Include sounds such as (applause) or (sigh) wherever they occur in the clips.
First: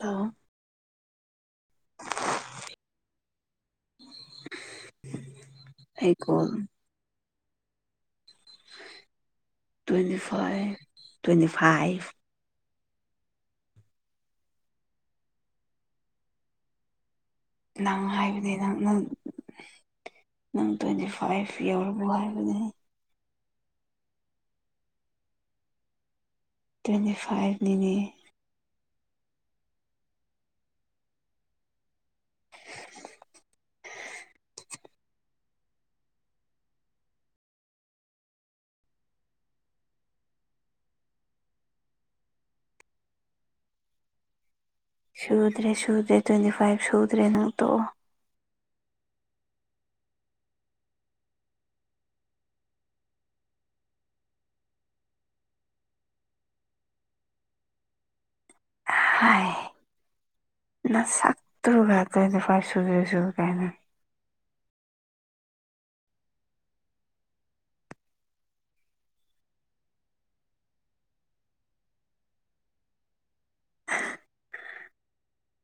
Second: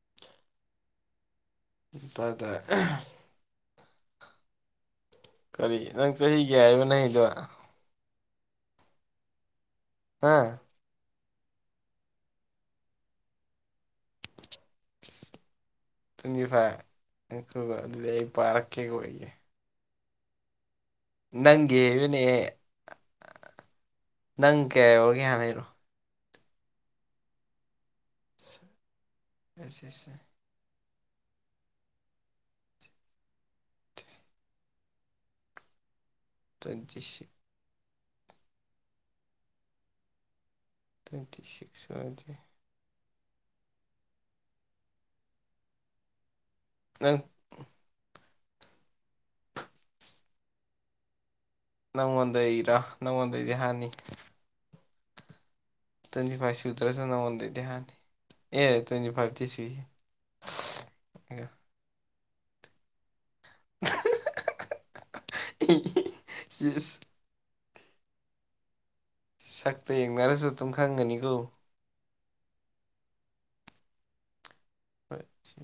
hello ꯇꯥꯏ ꯇꯥꯏ (inaudible) ꯀꯔꯤ ꯅꯪ ꯑꯩ ꯆꯍꯤ ꯀꯣꯜ ꯀꯌꯥꯒꯤꯅꯣ ꯅꯪꯒꯤꯗꯣ ꯇ꯭ꯋꯦꯟꯇꯤ ꯍꯥ five twenty five twenty five ꯉꯥꯏꯈꯣꯀꯣ ꯅꯪ ꯑꯗꯨꯗꯤ ꯑꯩ ꯍꯥꯏꯕꯅꯦ ꯅꯪ ꯄꯥꯔꯛꯀꯦꯀꯣ ꯅꯪ ꯑꯩꯒꯤ ꯅꯪ ꯇ꯭ꯋꯦꯟꯇꯤ ꯐꯥꯏꯚ ꯌꯧꯔꯕꯣ ꯍꯥꯏꯕꯅꯦ ꯅꯪ ꯀꯌꯥ ꯌꯧꯔꯒꯦ ꯍꯥꯟꯅ ꯍꯥꯏꯔꯣ ꯇ꯭ꯋꯦꯟꯇꯤ ꯐꯥꯏꯚꯅꯤꯅꯦ ꯑꯁ ꯑꯁ ꯇ꯭ꯋꯦꯟꯇꯤ ꯁꯤꯛ ꯇ꯭ꯋꯦꯟꯇꯤ ꯁꯤꯛꯁ ꯑꯣꯏꯔꯗꯤ ꯁꯨꯗ꯭ꯔꯦ ꯁꯨꯗ꯭ꯔꯦ ꯇ꯭ꯋꯦꯟꯇꯤ ꯐꯥꯏꯚ ꯁꯨꯗ꯭ꯔꯦ ꯅꯪ ꯇꯣꯛꯑꯣ ꯅꯪꯉꯣꯟꯗꯩꯩꯔꯥ ꯅꯪꯉꯣꯟꯗꯩꯗꯤ ꯍꯟꯅꯤ ꯇ꯭ꯋꯦꯟꯇꯤ ꯐꯥꯏꯚ ꯁꯨꯇ꯭ꯔꯁꯨ ꯅꯉꯣꯟꯗꯩꯩꯗꯤ ꯍꯟꯅꯤ ꯑꯦ ꯇ꯭ꯋꯦꯟꯇꯤ ꯐꯥꯏꯚꯇꯤ ꯍꯥꯏ ꯁꯨꯏ ꯅꯁꯛꯇꯨꯒ ꯇ꯭ꯋꯦꯟꯇꯤ ꯐꯥꯏꯚ ꯁꯨꯗ꯭ꯔꯁꯨ ꯀꯥꯏꯅ (unintelligible) ꯁꯛꯇ ꯌꯦꯡꯅꯔꯁꯨ ꯑꯗꯨꯝ ꯈꯪꯒꯅꯤꯀꯣ ꯍꯣꯏ ꯁꯤ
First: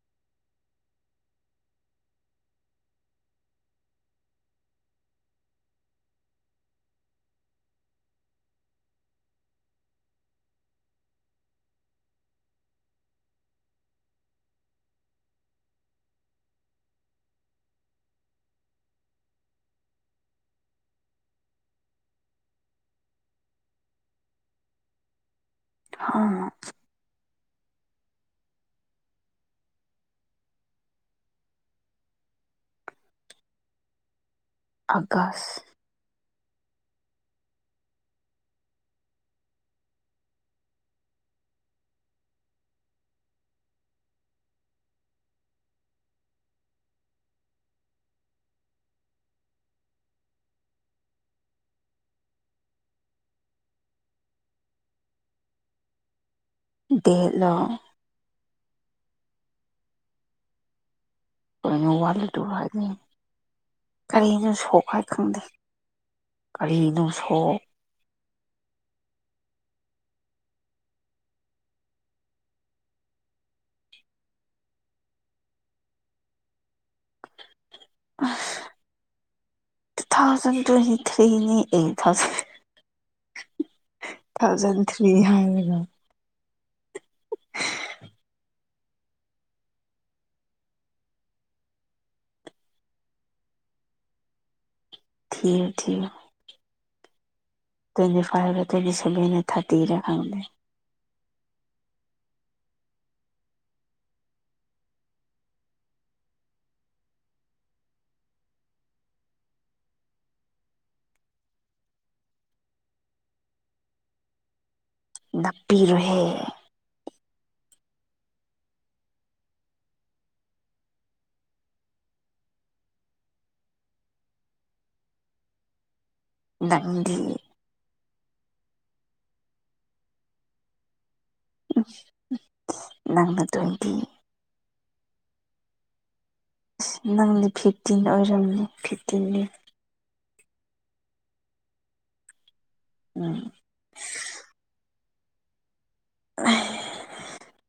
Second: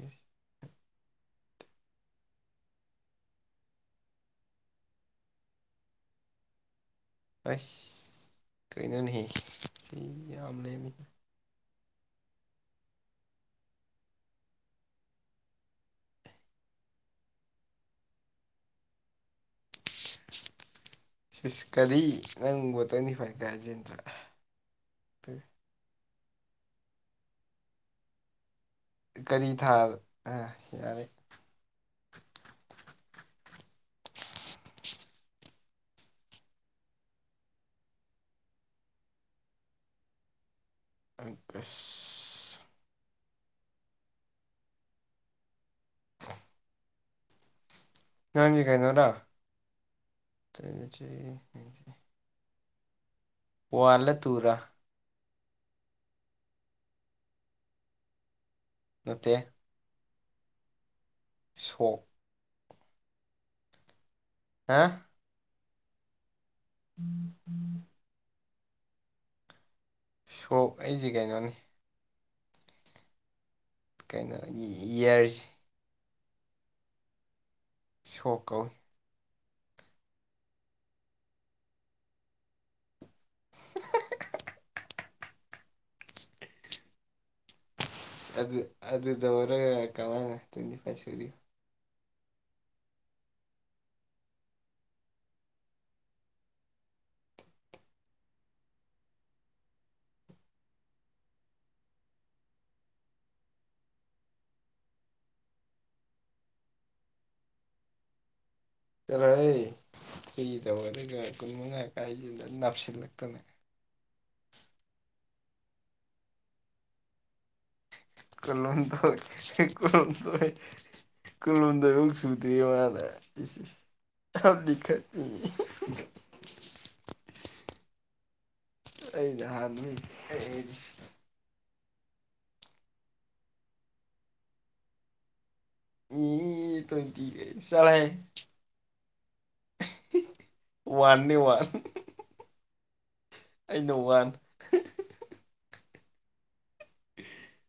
ꯑꯁ ꯀꯩꯅꯣꯅꯦꯍꯦ (unintelligible) ꯁꯤꯁ ꯀꯔꯤ ꯅꯪꯕꯣ ꯇ꯭ꯋꯦꯟꯇꯤ ꯐꯥꯏꯚꯀ ꯍꯥꯏꯖꯤꯟꯗ꯭ꯔ ꯍ ꯀꯔꯤ ꯊꯥꯗ ꯑ ꯌꯥꯔꯦ ꯑꯥꯒꯁ ꯑꯥꯒꯁꯠ (inaudible) ꯅꯥꯪꯖꯦ ꯀꯩꯅꯣꯗ ꯇ꯭ꯋꯦꯟꯇꯤ ꯊ꯭ꯔꯤ ꯇ꯭ꯋꯦꯟꯇꯤ ꯋꯥꯟꯂ ꯇꯨꯔ ꯗꯦꯠꯂꯣ ꯅꯠꯇꯦ ꯀꯔꯤꯅꯣ ꯁꯣꯛ ꯋꯥꯜꯂꯣ ꯇꯨꯔꯣ ꯍꯥꯏꯗꯤ ꯀꯔꯤꯅꯣ ꯍꯥ ꯁꯣꯛ ꯍꯥꯏ ꯈꯪꯗꯦ ꯀꯔꯤꯅꯣ ꯁꯣꯛ ꯁꯣꯛ ꯑꯩꯖꯦ ꯀꯩꯅꯣꯅꯤ ꯀꯩꯅꯣ ꯏꯌꯔꯖꯦ ꯁꯣꯛ ꯀꯧꯏ ꯇꯨ ꯊꯥꯎꯖꯟ ꯇ꯭ꯋꯦꯟꯇꯤ ꯊ꯭ꯔꯤꯅꯤ ꯑꯩ ꯊꯥꯎꯖ ꯊꯥꯎꯖꯟ ꯊ꯭ꯔꯤ ꯍꯥꯏꯔꯒ ꯑꯗꯨ ꯑꯗꯨꯗ ꯑꯣꯏꯔ ꯀꯃꯥꯏꯅ ꯇ꯭ꯋꯦꯟꯇꯤ ꯐꯥꯏꯚ ꯁꯨꯔꯤꯕ ꯊ ꯊ (unintelligible) ꯇ꯭ꯋꯦꯟꯇꯤ ꯐꯥꯏꯄ ꯇ꯭ꯋꯦꯟꯇꯤ ꯁꯚꯦꯟꯗ ꯊꯔꯇꯤꯔ ꯈꯪꯗꯦ ꯆꯠꯂꯣꯍꯣꯏ ꯁꯤꯒꯤ ꯇꯧ ꯑꯗꯨꯒꯒ ꯀꯨꯟꯃꯉꯥ ꯀꯥꯏꯁꯤꯗ ꯅꯅꯥꯞꯁꯤꯜꯂꯛꯀꯅꯤ ꯅꯞꯄꯤꯔꯣꯍꯦ ꯀꯗ ꯀ ꯇꯣꯏ (unintelligible) ꯀꯜꯣꯗ ꯁꯨꯗ꯭ꯔꯤ ꯋꯥꯔ (unintelligible) ꯑ ꯂꯤꯈ (unintelligible) ꯅꯪꯗꯤ ꯑꯩꯅꯦ ꯍꯥꯟꯅꯤꯗꯤ ꯅꯪꯅ ꯇꯨꯋꯦꯟꯇꯤ ꯏ ꯑꯁ ꯇꯨꯋꯦꯟꯇꯤ ꯅꯪꯗꯤ ꯐꯤꯐꯇꯤꯟ ꯆꯠꯂꯣꯍꯩ ꯑꯣꯏꯔꯝꯅꯤ ꯐꯤꯐꯇꯤꯟꯅꯤ ꯋꯥꯟ ꯅꯦ ꯋꯥꯟ ꯎꯝ ꯑꯩꯅ ꯋꯥꯟ ꯑ (inaudible) (inaudible)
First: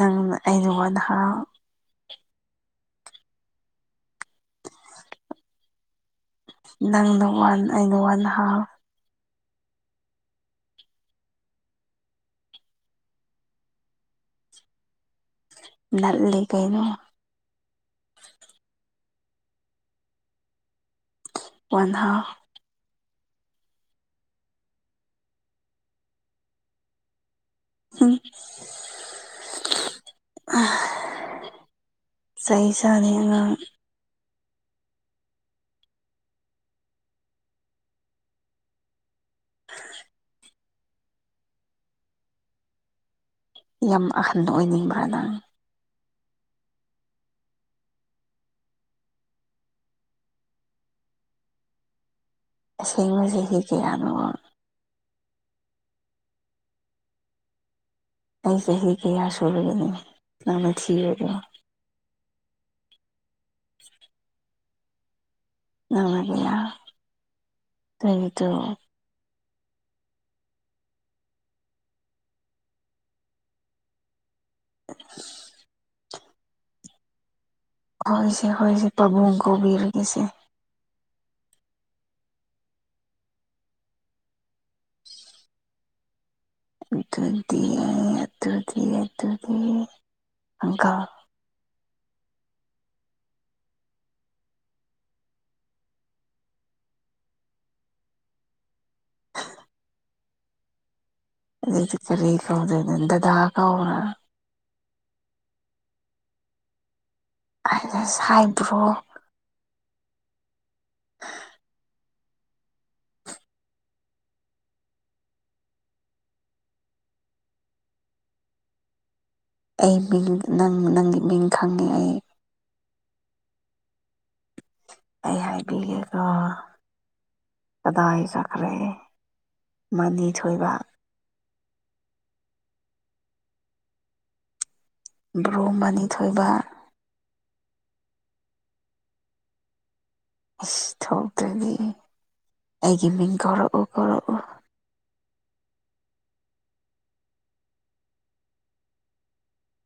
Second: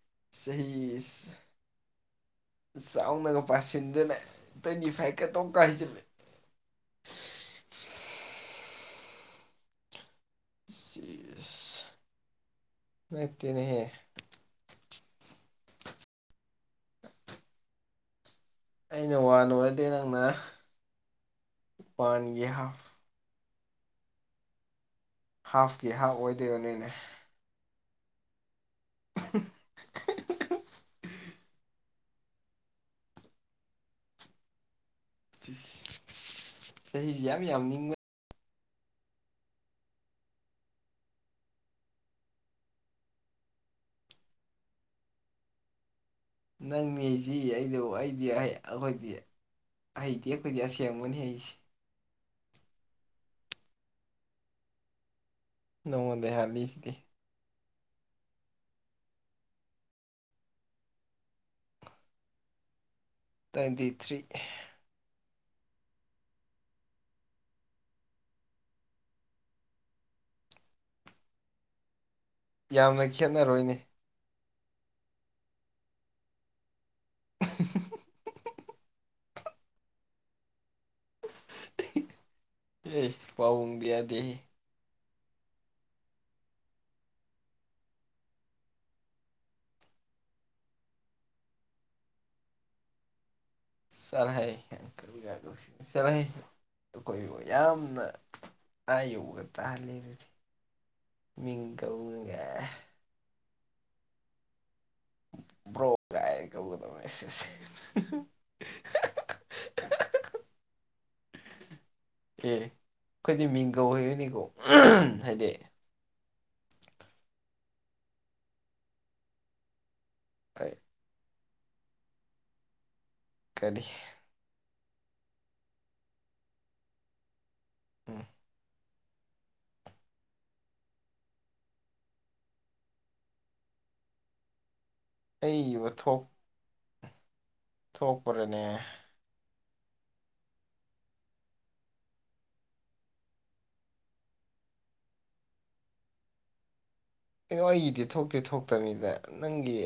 ꯅꯪꯅ ꯑꯩꯅ ꯋꯥꯟ ꯁꯍꯁ (unintelligible) ꯍꯥꯐ ꯆꯥꯎꯅꯒ ꯄꯥꯁꯤꯟꯗꯅ ꯇ꯭ꯋꯦꯟꯇꯤ ꯐꯥꯏꯚꯀ ꯇꯣꯛ ꯍꯥꯏꯖꯤꯜꯂꯤ ꯅꯪꯅ ꯋꯥꯟ ꯑꯩꯅ ꯋꯥꯟ ꯍꯥꯞ ꯅꯠꯇꯅꯦꯍꯦ ꯅꯠꯂꯤ ꯀꯩꯅꯣ ꯑꯩꯅ ꯋꯥ ꯑꯣꯏꯔꯗꯤ ꯅꯪꯅ ꯋꯥꯟ ꯍꯥꯐ ꯋꯥꯟꯒꯤ ꯍꯥꯞ ꯍꯥꯐꯀꯤ ꯍꯥꯞ ꯑꯣꯏꯗꯣꯏꯕ ꯅꯣꯏꯅ ꯎꯝ (inaudible) ꯆꯩ ꯆꯥꯅꯤ ꯅꯪ ꯆꯍꯤꯗꯤ ꯌꯥꯝ ꯌꯥꯝ ꯅꯤꯡꯕ (inaudible) ꯌꯥꯝ ꯑꯍꯟꯕ ꯑꯣꯏꯅꯤꯡꯕꯔꯥ ꯅꯪ ꯅꯪꯅꯤ ꯑꯩꯗꯣ ꯑꯩꯗꯤ ꯑꯩꯈꯣꯏꯗꯤ ꯑꯩꯗꯤ ꯑꯩꯈꯣꯏꯗꯤ ꯑꯁꯦꯡꯕꯅꯤ ꯍꯥꯏꯁꯤ ꯑꯁꯦꯡꯕꯕꯁꯤꯦꯗꯤ ꯀꯌꯥꯅꯣ (unintelligible) ꯅꯥꯉꯣꯟꯗꯩꯩ ꯍꯜꯂꯤꯁꯤꯗꯤ ꯅꯪ ꯆꯍꯤ ꯀꯌꯥ ꯁꯨꯔꯒꯅꯦ ꯅꯪꯅ ꯊꯤꯕꯗ ꯇ꯭ꯋꯏꯦꯟꯇꯤ ꯊ꯭ꯔꯤ ꯅꯅꯥꯒ ꯇꯣ (unintelligible) ꯌꯥꯝꯅ ꯈꯦꯠꯅꯔꯣꯏꯅꯦ (inaudible) ꯍꯣꯏꯁꯦ ꯍꯣꯏꯁꯦ ꯄꯥꯕꯨꯡ ꯀꯧꯕꯤꯔꯒꯦꯁꯦ ꯑꯦ ꯄꯥꯕꯨꯡꯗꯤ ꯌꯥꯗꯦ ꯑꯗꯨꯗꯤ ꯑꯗꯨꯠꯗꯤ ꯑꯗꯨꯠꯗꯤ ꯑꯟꯀꯜ ꯆꯠꯂꯍꯩ ꯑꯡꯀꯜꯒ ꯀꯧꯁꯟꯗꯅ ꯆꯠꯂꯥꯍꯩ ꯑꯈꯣꯏꯕꯨ ꯌꯥꯝꯅꯥ ꯑꯥ ꯌꯧꯕꯒꯥ ꯇꯜꯂꯦ ꯑꯗꯨꯗꯤ ꯃꯤꯡ ꯑꯗꯨꯗꯤ ꯀꯔꯤ ꯀꯧꯅꯒ ꯀꯧꯗꯣꯏꯅꯣ ꯗꯥꯗꯥ ꯀꯧꯔꯣꯔꯥ ꯭ꯔꯣꯒꯥꯏ ꯀꯕꯨꯗ ꯃꯁꯁ (unintelligible) ꯍꯥꯏꯗꯁ ꯍꯥꯏꯗ꯭ꯔꯣ (unintelligible) ꯑ (inaudible) ꯑꯦ ꯑꯩꯈꯣꯏꯗꯤ ꯃꯤꯡꯒꯧ (unintelligible) ꯑꯩ ꯃꯤꯡ ꯅꯪ ꯅꯪꯒꯤ ꯃꯤꯡ ꯈꯪꯉꯦ ꯑꯩ ꯀꯔꯤ ꯑꯩ ꯍꯥꯏꯒ ꯀꯗꯥ ꯎꯝ ꯁ ꯈꯔꯦ ꯃꯗꯤ ꯊꯣꯏꯕ ꯕ꯭ꯔꯣ ꯑꯩꯒꯤ ꯑꯅꯤꯊꯣꯏꯕ ꯊꯣꯛꯄ꯭ꯔꯦꯅꯦ ꯑꯁ ꯊꯣꯛꯇꯗꯤ ꯑꯩꯒꯤ ꯃꯤꯡ ꯀꯧꯔꯛꯎ ꯀꯧꯔꯛꯎ ꯀꯩꯅꯣ ꯑꯩꯒꯤꯗꯤ ꯊꯣꯛꯇꯦ ꯊꯣꯛꯇꯅꯤꯗ ꯅꯪꯒꯤ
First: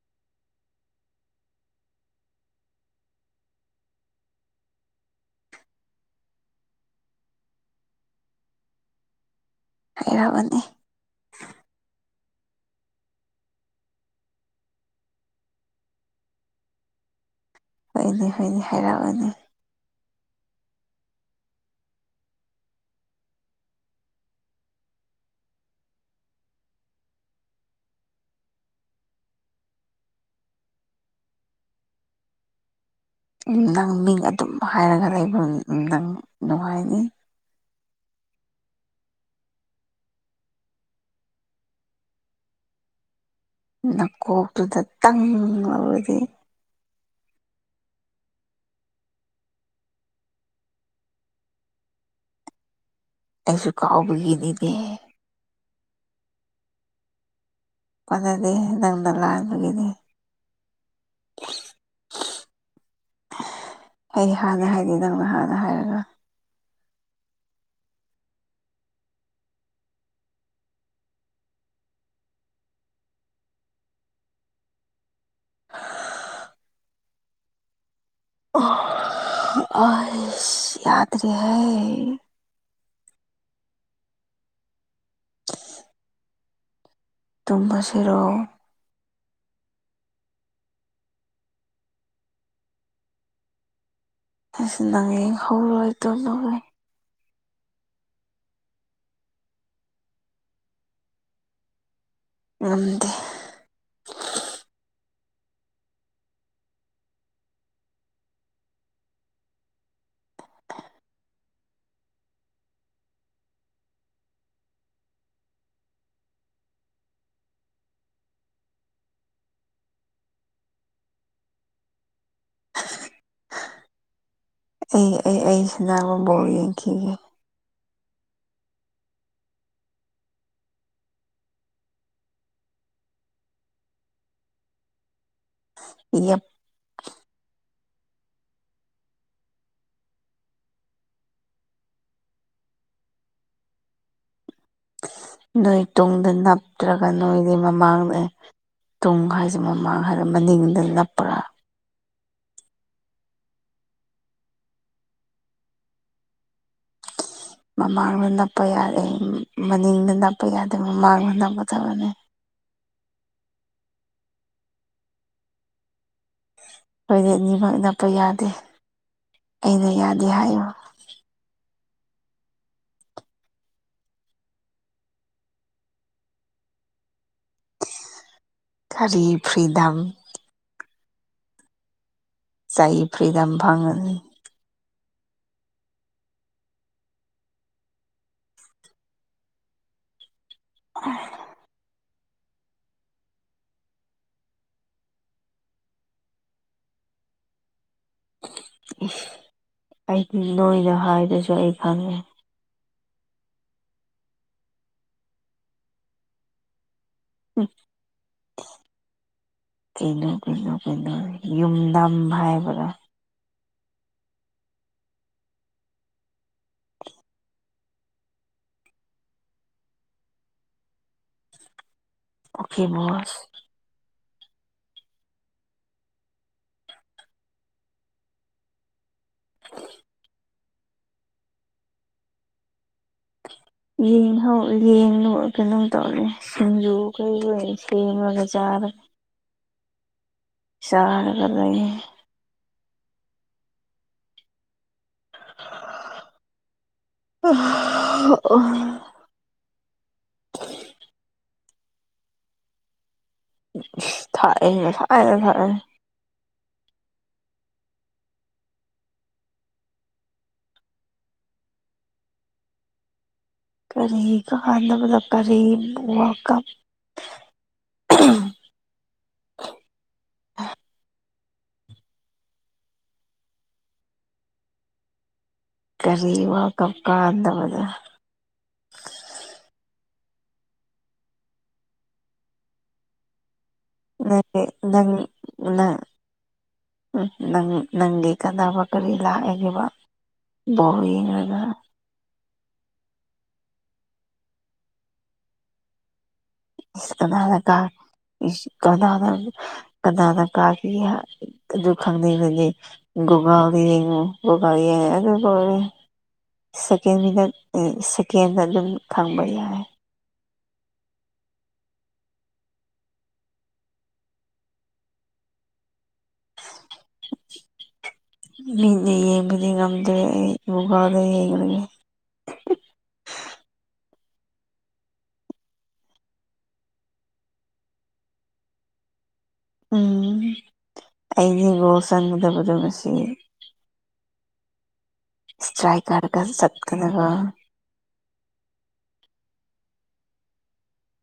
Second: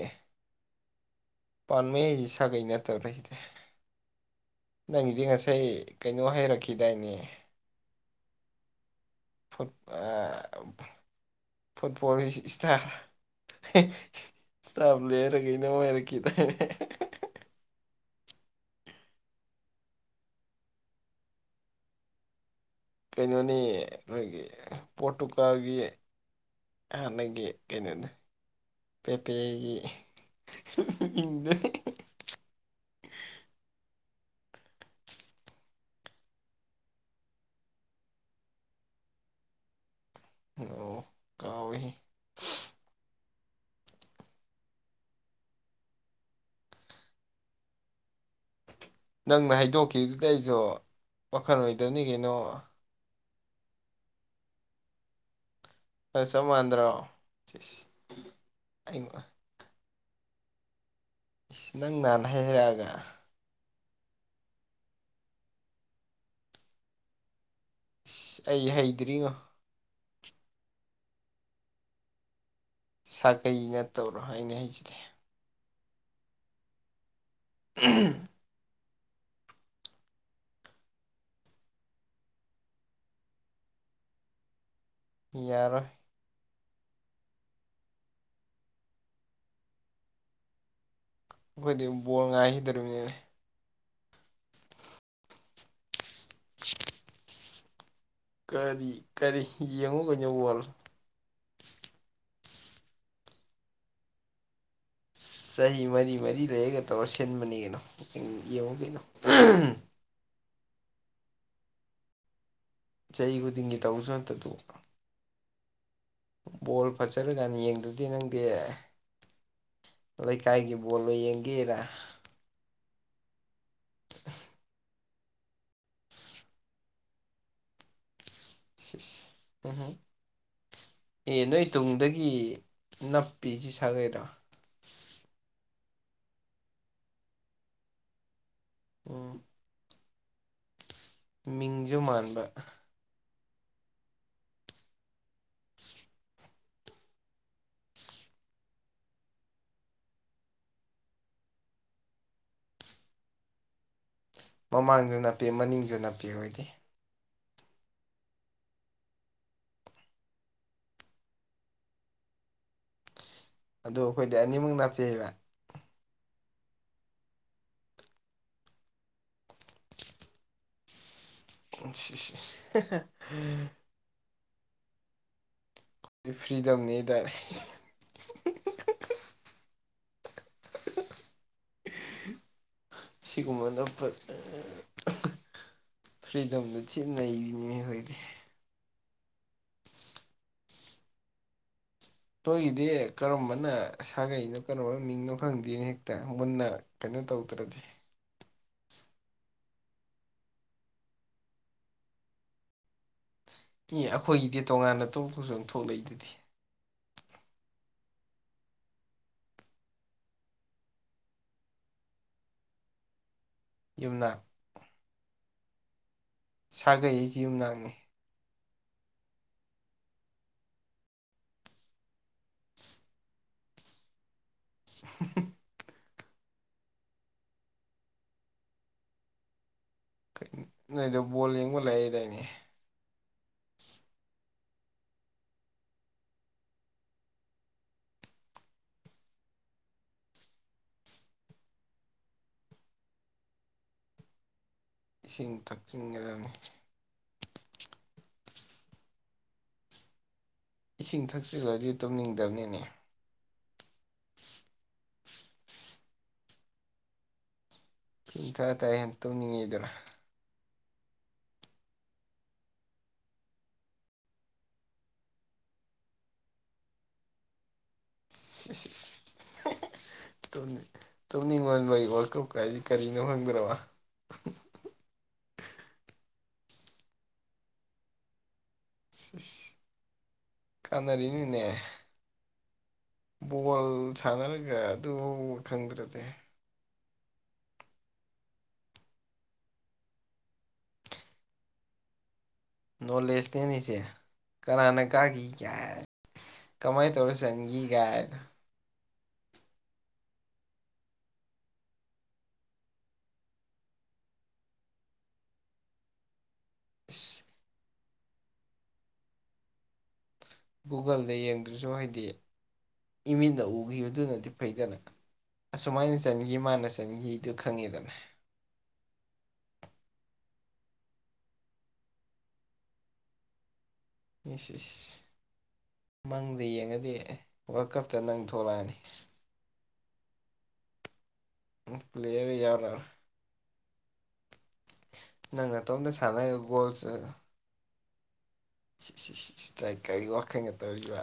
ꯄꯥꯟꯩ ꯍꯥꯏꯁꯤ ꯁꯥꯒꯩ ꯅꯠꯇꯕ꯭ꯔꯥ ꯁꯤꯗꯤ ꯅꯪꯒꯤꯗꯤ ꯉꯁꯥꯏ ꯀꯩꯅꯣ ꯍꯩꯔꯛꯈꯤꯗꯥꯏꯅꯦ ꯍꯥꯏꯔꯛꯑꯣꯅꯦ ꯐꯨꯠꯕꯣꯜ ꯏꯁ ꯏꯁꯇꯥꯔ ꯏꯁꯇꯥꯕ ꯂꯦꯔꯒꯩꯅ ꯑꯣꯏꯔꯛꯈꯤꯗꯅꯦ ꯍꯣꯏꯅꯤ ꯍꯣꯏꯅꯤ ꯍꯥꯏꯔꯛꯑꯅꯤ ꯀꯩꯅꯣꯅꯤ ꯑꯩꯈꯣꯏꯒꯤ ꯄꯣꯔꯇꯨꯀꯜꯒꯤ ꯍꯥꯟꯅꯒꯤ ꯀꯩꯅꯣꯗ ꯄꯦꯄꯦꯒꯤ ꯨꯝ ꯅꯪ ꯃꯤꯡ ꯑꯗꯨꯝ ꯍꯥꯏꯔꯒ ꯂꯩ ꯑꯩꯕꯨꯗꯪ ꯅꯨꯡꯉꯥꯏꯅꯤ ꯑꯣ ꯀꯥꯎꯍ ꯅꯀꯣꯛꯇꯨꯗ ꯇꯪ ꯂꯧꯔꯗꯤ ꯅꯪꯅ ꯍꯥꯏꯗꯣꯛꯈꯤꯕꯗꯨꯗ ꯑꯩꯁꯨ ꯋꯥꯈꯜ ꯑꯣꯏꯗꯕꯅꯤ ꯀꯩꯅꯣ ꯑꯩꯁꯨ ꯀꯥꯎꯕꯒꯤꯅꯤꯅꯦ ꯐ ꯆꯞ ꯃꯥꯟꯗ꯭ꯔꯣ ꯐꯖꯗꯤ ꯅꯪꯗ ꯑꯩꯉꯣꯟ ꯂꯥꯛꯕꯒꯤꯗꯤ ꯑ ꯅꯪ ꯅꯍꯥꯟ ꯍꯥꯏ ꯍꯥꯏꯔꯛꯑꯒ ꯑꯩ ꯍꯥꯟꯅ ꯍꯥꯏꯗꯤꯦ ꯅꯪꯅ ꯍꯥꯟꯅ ꯍꯥꯏꯔꯒ ꯑꯁ ꯑꯩ ꯍꯩꯇ꯭ꯔꯤꯉꯣ ꯁꯥꯒꯩ ꯅꯠꯇꯧꯔꯣ ꯑꯩꯅ ꯍꯥꯏꯖꯂꯦ ꯎ ꯑꯩ ꯌꯥꯗꯔꯤ ꯍꯥꯏꯦ ꯌꯥꯔ ꯇꯨꯝꯕ ꯁꯔꯣ ꯑꯩꯈꯣꯏꯗꯤ ꯕꯜ ꯉꯥꯏꯈꯤꯗꯧꯔꯤꯕꯅꯤꯅꯦ ꯑꯩꯁ ꯅꯪ ꯌꯦꯡ ꯍꯧꯧꯔꯣꯏꯗꯣꯂꯣ ꯀꯔꯤ ꯀꯔꯤ ꯌꯦꯡꯉꯨꯒꯅ ꯋꯥꯂꯣ ꯑꯗꯤ ꯆꯍꯤ ꯃꯔꯤ ꯃꯔꯤ ꯂꯩꯔꯒ ꯇꯧꯔ ꯁꯤꯟꯕꯅꯤ ꯀꯩꯅꯣ ꯌꯦꯡꯉꯨ ꯀꯩꯅꯣ ꯆꯍꯤ ꯈꯨꯗꯤꯡꯒꯤ ꯇꯧꯁꯨ ꯅꯠꯇꯗ ꯕꯣꯜ ꯐꯠꯆꯔꯀꯥꯟ ꯌꯦꯡꯗꯗꯤ ꯅꯪꯗꯤ ꯂꯩꯀꯥꯏꯒꯤ ꯕꯣꯜꯂꯣ ꯌꯦꯡꯒꯦꯔꯥ ꯑꯩ ꯑꯩ ꯑꯩ ꯁꯅꯥꯃ ꯥꯎ ꯌꯦꯡꯈꯤꯒꯦ ꯎ ꯑꯦ ꯅꯣꯏ ꯇꯨꯡꯗꯒꯤ ꯅꯞꯄꯤꯁꯤ ꯁꯥꯒꯩꯔꯥ ꯏ ꯑꯣ ꯃꯤꯡꯁꯨ ꯃꯥꯟꯕ ꯅꯣꯏ ꯇꯨꯡꯗ ꯅꯞꯇ꯭ꯔꯒ ꯅꯣꯏꯗꯤ ꯃꯃꯥꯡꯗ ꯇꯨꯡ ꯍꯥꯏꯁꯦ ꯃꯃꯥꯡ ꯍꯥꯏꯔ ꯃꯅꯤꯡꯗ ꯅꯞꯄ꯭ꯔꯥ ꯃꯃꯥꯡꯁꯨ ꯅꯥꯄꯤ ꯃꯅꯤꯡꯁꯨ ꯅꯥꯄꯤ ꯑꯣꯏꯗꯤ ꯃꯃꯥꯡꯗ ꯅꯞꯄ ꯌꯥꯗꯦ ꯃꯅꯤꯡꯗ ꯅꯞꯄ ꯌꯥꯗꯦ ꯃꯃꯥꯡꯗ ꯅꯞꯀꯗꯕꯅꯤ ꯑꯗꯨ ꯑꯩꯈꯣꯏꯗꯤ ꯑꯅꯤꯃꯨꯛ ꯅꯥꯞꯄꯤꯕ ꯑꯩꯣꯏꯗꯤ ꯑꯅꯤꯃꯛ ꯅꯞꯄ ꯌꯥꯗꯦ ꯑꯩꯅ ꯌꯥꯗꯦ ꯍꯥꯏꯌꯨ ꯎꯁꯤ ꯑꯩ ꯐ꯭ꯔꯤꯗꯝꯅꯤꯗꯔꯩ ꯀꯔꯤ ꯐ꯭ꯔꯤꯗꯝꯝ ꯆꯩ ꯐ꯭ꯔꯤꯗꯝ ꯁꯤꯒꯃꯅ ꯐꯪꯉꯅꯤ ꯐ꯭ꯔꯤꯗꯝꯗ ꯊꯤ ꯅꯩꯔꯤꯅꯤꯅꯦ ꯑꯩꯈꯣꯏꯗꯤ ꯑ ꯅꯣꯏꯒꯤꯗꯤ ꯀꯔꯝꯕꯅ ꯁꯥꯒꯅꯣ ꯀꯔꯝꯕꯅ ꯃꯤꯡꯅꯣ ꯈꯪꯗꯦꯅ ꯍꯦꯛꯇ ꯃꯨꯟꯅ ꯀꯩꯅꯣ ꯇꯧꯗ꯭ꯔꯗꯤ ꯑꯩꯗꯤ ꯅꯣꯏꯗ ꯍꯥꯏꯗꯨꯁꯨ ꯑꯩ ꯐꯪꯉꯦ ꯏ ꯑꯩꯈꯣꯏꯒꯤꯗꯤ ꯇꯣꯉꯥꯟꯅ ꯇꯧ ꯇꯧꯁꯨꯪ ꯊꯣꯛꯣꯛꯂꯛꯏꯗꯨꯗꯤ ꯎꯝ ꯀꯩꯅꯣ ꯀꯩꯅꯣ ꯀꯩꯅꯣ ꯌꯨꯝꯗꯝ ꯍꯥꯏꯕꯗꯥ ꯌꯨꯝꯗ ꯁꯥꯒꯩ ꯑꯩꯁꯤ ꯌꯨꯝꯅꯥꯛꯅꯤ ꯑꯣꯈꯤꯦ ꯣꯁ (inaudible) ꯅꯣꯏꯗ ꯕꯣꯜ ꯌꯦꯡꯕ ꯂꯩꯏꯗꯥꯏꯅꯦ ꯌꯦ ꯌꯦꯡ ꯀꯩꯅꯣꯝ ꯇꯧꯒꯦ ꯁꯖꯣꯛꯁꯒꯖꯔ ꯆꯥꯔꯒ ꯂꯩ ꯏꯁꯤꯡ ꯊꯛꯆꯤꯟꯒꯗꯕꯅꯤ (inaudible) ꯏꯁꯤꯡ ꯊꯛꯆꯜꯂꯗꯤ ꯇꯨꯝꯅꯤꯡꯗꯕꯅꯤꯅꯦ ꯊꯥꯛꯑꯦ ꯃ ꯊꯥꯏꯅ ꯊꯥꯛꯑꯦ ꯄ ꯊꯔ ꯊꯔꯦ ꯍꯦ ꯇꯧꯅꯤꯡꯉꯤꯗꯨꯔꯥ ꯀꯔꯤ ꯀꯥꯟꯗꯅꯕꯗ ꯀꯔꯤ ꯋꯥ ꯀ ꯁꯤ ꯇꯨꯝꯅꯤꯡꯉꯣꯟꯕꯒꯤ ꯋꯥ ꯀꯨꯞ ꯀꯥꯏꯗꯤ ꯀꯔꯤꯅꯣ ꯈꯪꯗ꯭ꯔꯕ ꯀꯔꯤ ꯋꯥ ꯀꯞ ꯀꯥꯗꯕꯗ ꯀꯥꯟꯅꯔꯤꯅꯤꯅꯦ ꯕꯣꯜ ꯅꯪꯒꯤ ꯁꯥꯟꯅꯔꯒ ꯅꯪ ꯑꯗꯨ ꯈꯪꯗ꯭ꯔꯗꯤ ꯎ ꯅꯪ ꯅꯪꯒꯤ ꯀꯥꯟꯅꯕ ꯀꯔꯤ ꯂꯥꯛꯑꯒꯕ ꯣ ꯍꯥꯏꯒ ꯅꯣꯂꯦꯖꯅꯦꯅꯤꯁꯦ ꯀꯅꯥꯅ ꯀꯥꯈꯤꯒꯦ ꯀꯃꯥꯏ ꯏꯁ ꯇꯧꯔ ꯀꯅꯥꯅ ꯀꯥ ꯁꯟꯒꯥꯏ ꯏꯁ ꯀꯅꯥꯅ ꯀꯅꯥꯅ ꯀꯥꯈꯤ ꯑꯗꯨ ꯈꯪꯅꯤꯡꯕꯅꯤ ꯒꯥꯔꯤ ꯒꯥꯔꯤ ꯑꯦꯗꯤ ꯀꯣꯦ ꯁꯦꯀꯦꯟ ꯏꯁ ꯃꯤꯅꯠ ꯁꯦꯀꯦꯟꯗ ꯑꯗꯨꯝ ꯈꯪꯕ ꯌꯥꯏ ꯒꯨꯒꯜꯗ ꯌꯦꯡꯗ꯭ꯔꯁꯨ ꯍꯥꯏꯗꯤ ꯏꯃꯤꯗ ꯎꯈꯤꯕ ꯑꯗꯨꯅꯗꯤ ꯐꯩꯗꯅ ꯑꯁꯨꯃꯥꯏꯅ ꯆꯟꯈꯤ ꯃꯥꯅ ꯆꯟꯈꯤꯗꯨ ꯈꯪꯉꯤꯗꯅ ꯃꯤꯅ ꯌꯦꯡꯕꯗꯤ ꯉꯝꯗ꯭ꯔꯦ ꯑꯩ ꯌꯣꯒꯥꯗ ꯌꯦꯡꯒꯦ ꯃꯤꯁꯁ ꯃꯪꯗꯤ ꯌꯦꯡꯉꯗꯤ ꯋꯥꯔꯜ ꯀꯞꯇ ꯅꯪ ꯊꯣꯛꯂꯛꯑꯅꯤ ꯎꯝ ꯑꯩꯗꯤ ꯒꯣꯜ ꯄ꯭ꯂꯦꯌꯔ ꯆꯪꯒꯗꯕꯗꯣ ꯉ ꯌꯥꯎꯔꯔꯣꯏ ꯅꯪ ꯏꯁꯇ꯭ꯔꯥꯏ ꯅꯇꯣꯝꯇ ꯀꯥꯔꯒ ꯁꯥꯟꯅꯔꯒ ꯒꯣꯜ ꯆꯠꯀꯗꯒ ꯁꯤ ꯁꯤ ꯇꯥꯏ ꯀꯔꯤ ꯋꯥꯈꯜꯒ ꯇꯧꯔꯤꯕ